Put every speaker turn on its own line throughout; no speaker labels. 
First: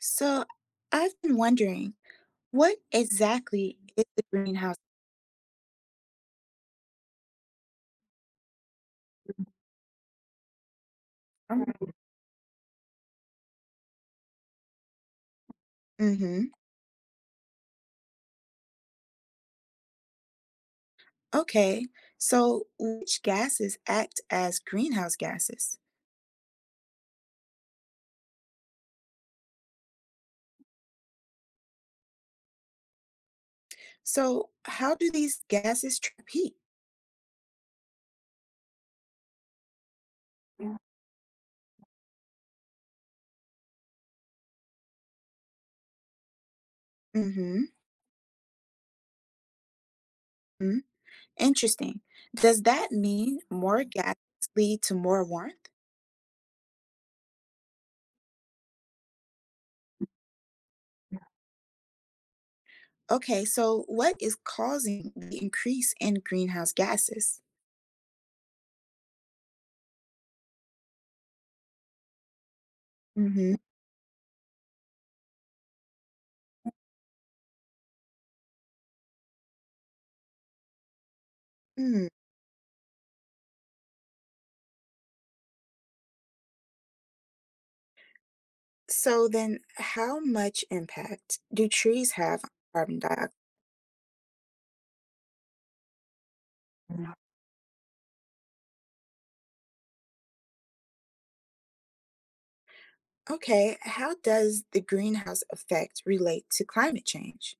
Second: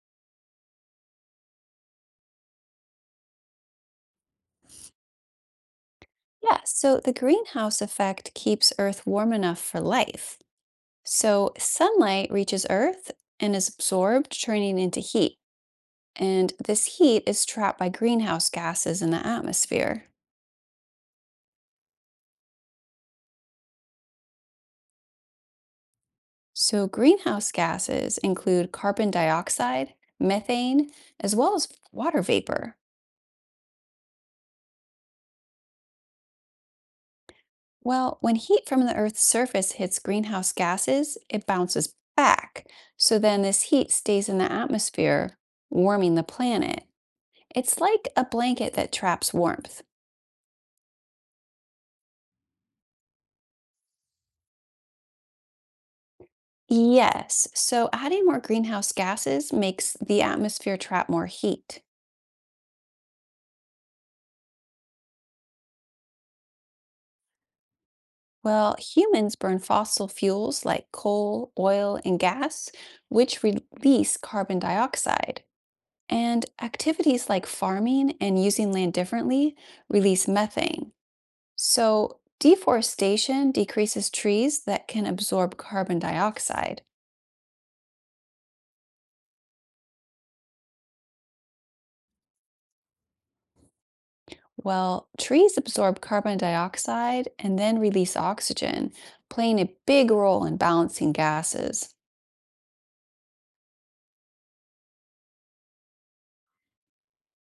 So I've been wondering, what exactly is the greenhouse
Yeah, so the greenhouse effect keeps Earth warm enough for life. So
effect?
sunlight reaches Earth and is absorbed, turning into heat.
Mm-hmm.
And this heat is trapped by greenhouse gases in the atmosphere.
Okay. So which gases act as greenhouse gases?
So greenhouse gases include carbon dioxide, methane, as well as water vapor.
So how do these gases trap heat?
Well, when heat from the Earth's surface hits greenhouse gases, it bounces back. So then this heat stays in the atmosphere, warming the planet.
Mm-hmm.
It's like a blanket that traps warmth.
Mm. Interesting. Does that mean more gases lead to more warmth?
Yes, so adding more greenhouse gases makes the atmosphere trap more heat.
Okay, so what is causing the increase in greenhouse gases?
Well, humans burn fossil fuels like coal, oil, and gas, which
Mm-hmm.
release carbon dioxide. And activities like farming and using land differently release methane.
Mm-hmm.
So, deforestation decreases trees that can absorb carbon dioxide.
So then, how much impact do trees have on carbon dioxide?
Well, trees absorb carbon
Mm.
dioxide and then release oxygen, playing a big role in balancing gases.
Okay, how does the greenhouse effect relate to climate change?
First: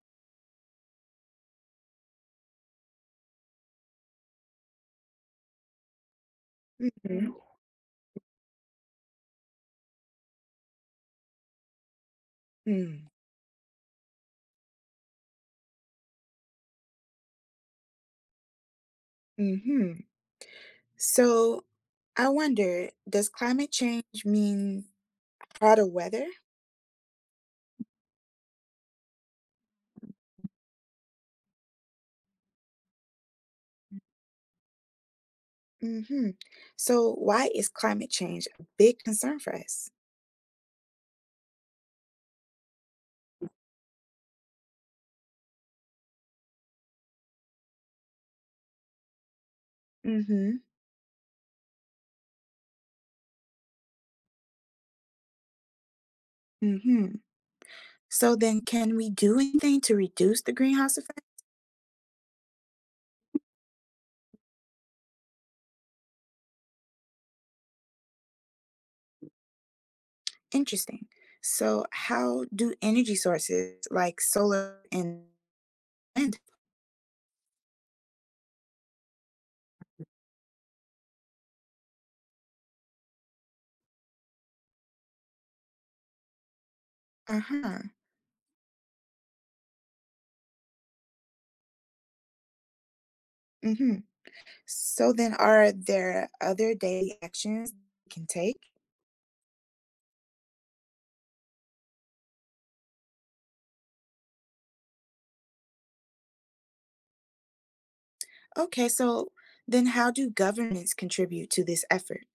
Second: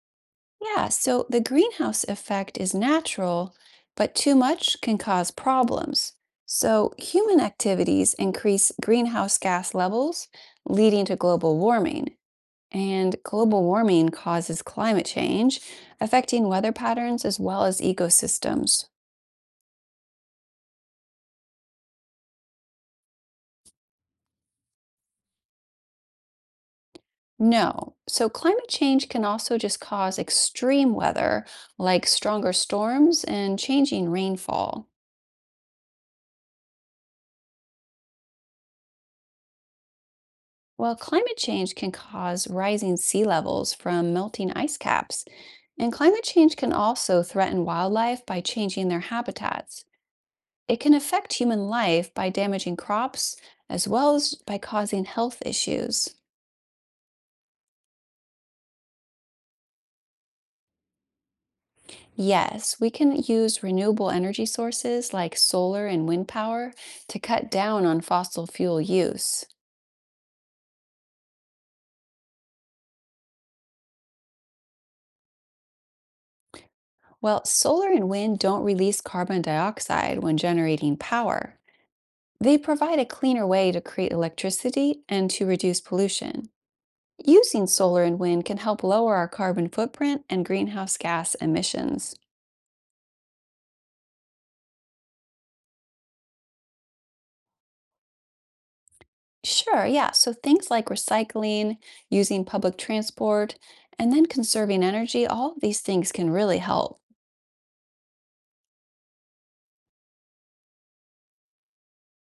Yeah, so the greenhouse effect is natural, but too much can cause problems. So
Hmm.
human activities increase greenhouse gas levels, leading to global warming.
Mm.
And global warming causes climate change, affecting weather patterns as well as ecosystems.
Hmm. So I wonder, does climate change mean hotter weather?
No. So climate change can also just cause extreme weather, like stronger storms and changing rainfall.
Hmm. So why is climate change a big concern for us?
Well, climate change can cause rising sea levels from melting ice caps. And climate change can also threaten wildlife by changing their habitats.
Hmm.
It can affect human life by damaging crops, as well as by causing health issues.
Hmm. So then can we do anything to reduce the greenhouse effect?
Yes, we can use renewable energy sources like solar and wind power to cut down on fossil fuel use.
Interesting. So how do energy sources like solar and wind?
Well, solar and wind don't release carbon dioxide when generating power. They provide a cleaner way to create electricity and to reduce pollution. Using
Uh-huh.
solar and wind can help lower our carbon footprint and greenhouse gas emissions.
Mm-hmm. So then are there other daily actions we can take?
Sure, yeah, so things like recycling, using public transport, and then conserving energy, all of these things can really help.
Okay, so then how do governments contribute to this effort?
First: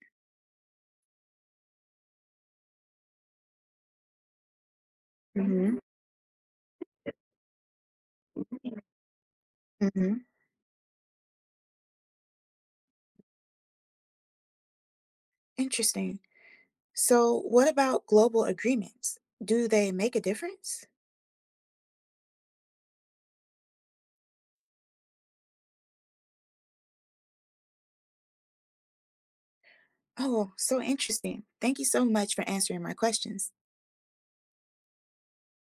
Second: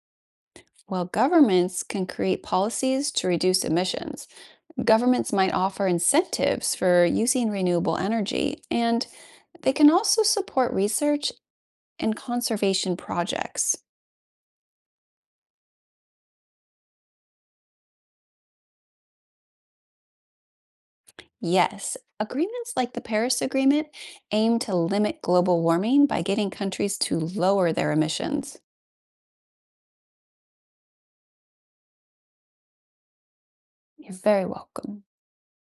While governments can create policies to reduce emissions, governments might
Hmm.
offer incentives for using renewable energy, and they can also
Hmm.
support research and conservation projects.
Interesting. So what about global agreements? Do they make a difference?
Yes, agreements like the Paris Agreement aim to limit global warming by getting countries to lower their emissions.
Oh, so interesting. Thank you so much for answering my questions.
You're very welcome.